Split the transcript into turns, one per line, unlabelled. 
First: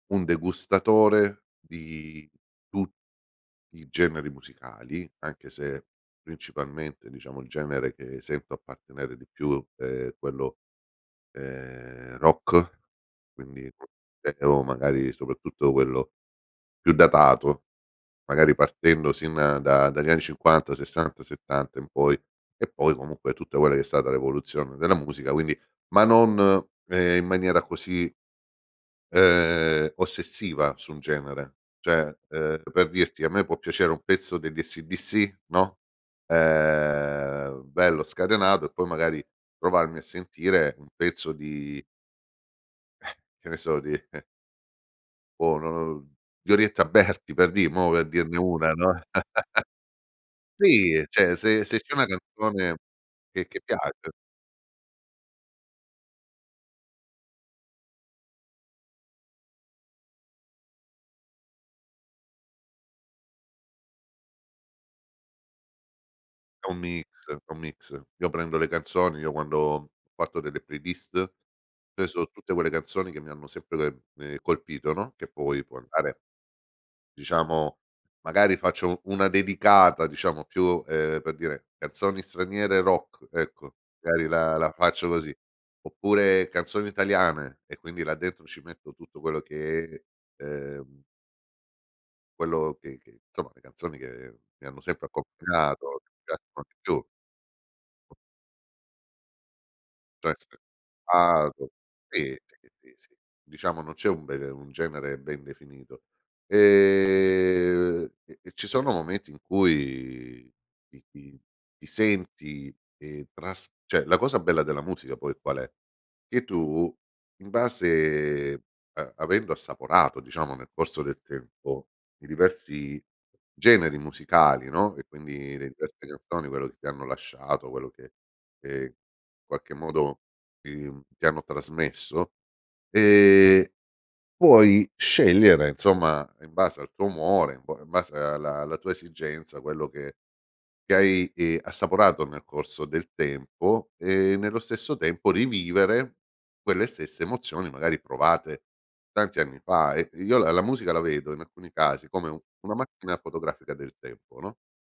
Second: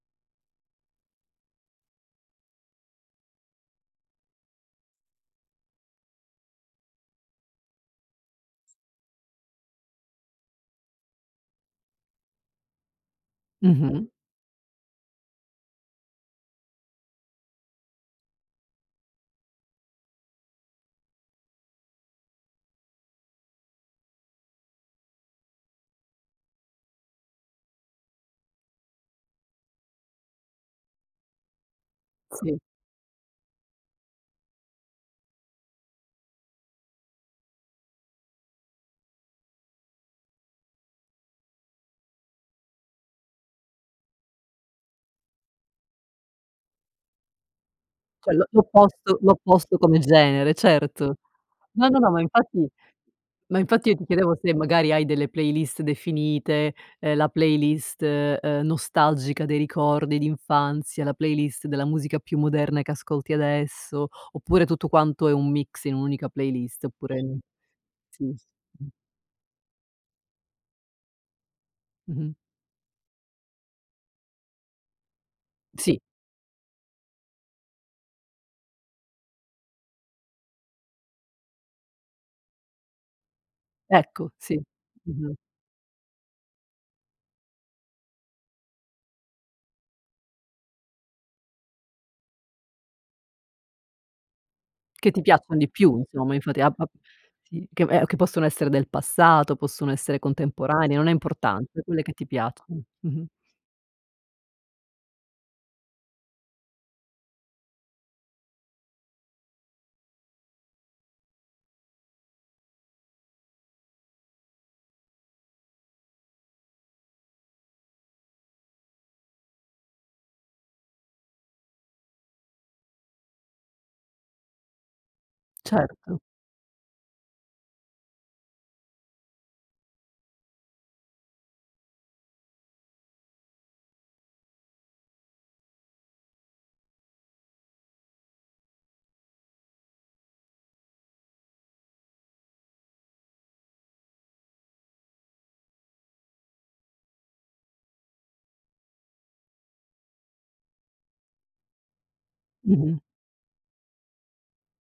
Un degustatore di tu i generi musicali, anche se, principalmente, diciamo, il genere che sento appartenere di più, è quello, ehm, rock quindi
Mh-mh.
o magari, soprattutto, quello più datato, magari, partendo, sin da dagli anni '50, '60, '70 in poi, e poi comunque tutta quella che è stata l'evoluzione della musica, quindi ma non, ehm, in maniera così, ehm, ossessiva su un genere, cioè,
Sì.
ehm, per dirti a me può piacere un pezzo degli AC/DC, no. Ehm, bello scatenato, e poi magari trovarmi a sentire un pezzo di che ne so di boh non lo di Orietta Berti per di mo per
Cioè
dirne
l'o
1, no,
l'opposto l'opposto come genere,
sì,
certo.
cioè se se
No,
c'è
no,
una
no, ma infatti
canzone che che
ma infatti, io ti
piace
chiedevo se magari hai delle playlist definite, ehm, la playlist, uhm, nostalgica dei ricordi d'infanzia, la playlist della musica più moderna che ascolti adesso; oppure tutto quanto è un mix in un'unica
È un
playlist.
mix
Oppure
è un mix. Io
sì s
prendo le canzoni, io quando ho fatto delle playlist, cioè sono
Mh-mh.
tutte quelle canzoni, che mi hanno sempre, ehm, colpito, no, che poi, può
Sì.
andare. Diciamo magari faccio una dedicata, diciamo, più, ehm, per dire, canzoni straniere rock ecco, magari
Ecco,
la
sì.
la faccio
Mh-mh.
così, oppure canzoni italiane e quindi là dentro ci metto tutto quello che, ehm quello che che insomma le canzoni che mi hanno sempre
Che ti piaccion di più
accompagnato
insomma, infatti, ab ab
[unintelligible]
sì, che ehm, che possono essere del passato, possono essere contemporanee, non è
[unintelligible]
importante, quelle che ti
sì,
piaccion
sì, sì.
Mh-mh.
Diciamo non c'è un [unintelligible] un genere ben definito. E e ci sono momenti in cui ti ti ti senti, ehm, tras cioè la cosa bella della musica poi qual è? Che tu, in base a avendo assaporato diciamo nel corso del tempo i diversi generi musicali, no, e quindi le diverse
Certo.
canzoni, quello che ti hanno lasciato, quello che che in qualche modo ti ti hanno trasmesso, ehm, puoi scegliere insomma in base al tuo umore, in base alla alla tua esigenza, quello che che hai, ehm, assaporato nel corso del tempo, e nello stesso tempo rivivere quelle stesse emozioni, magari provate tanti anni fa. E io la la musica la vedo, in alcuni casi, come una
Mh-mh.
macchina fotografica del tempo, no?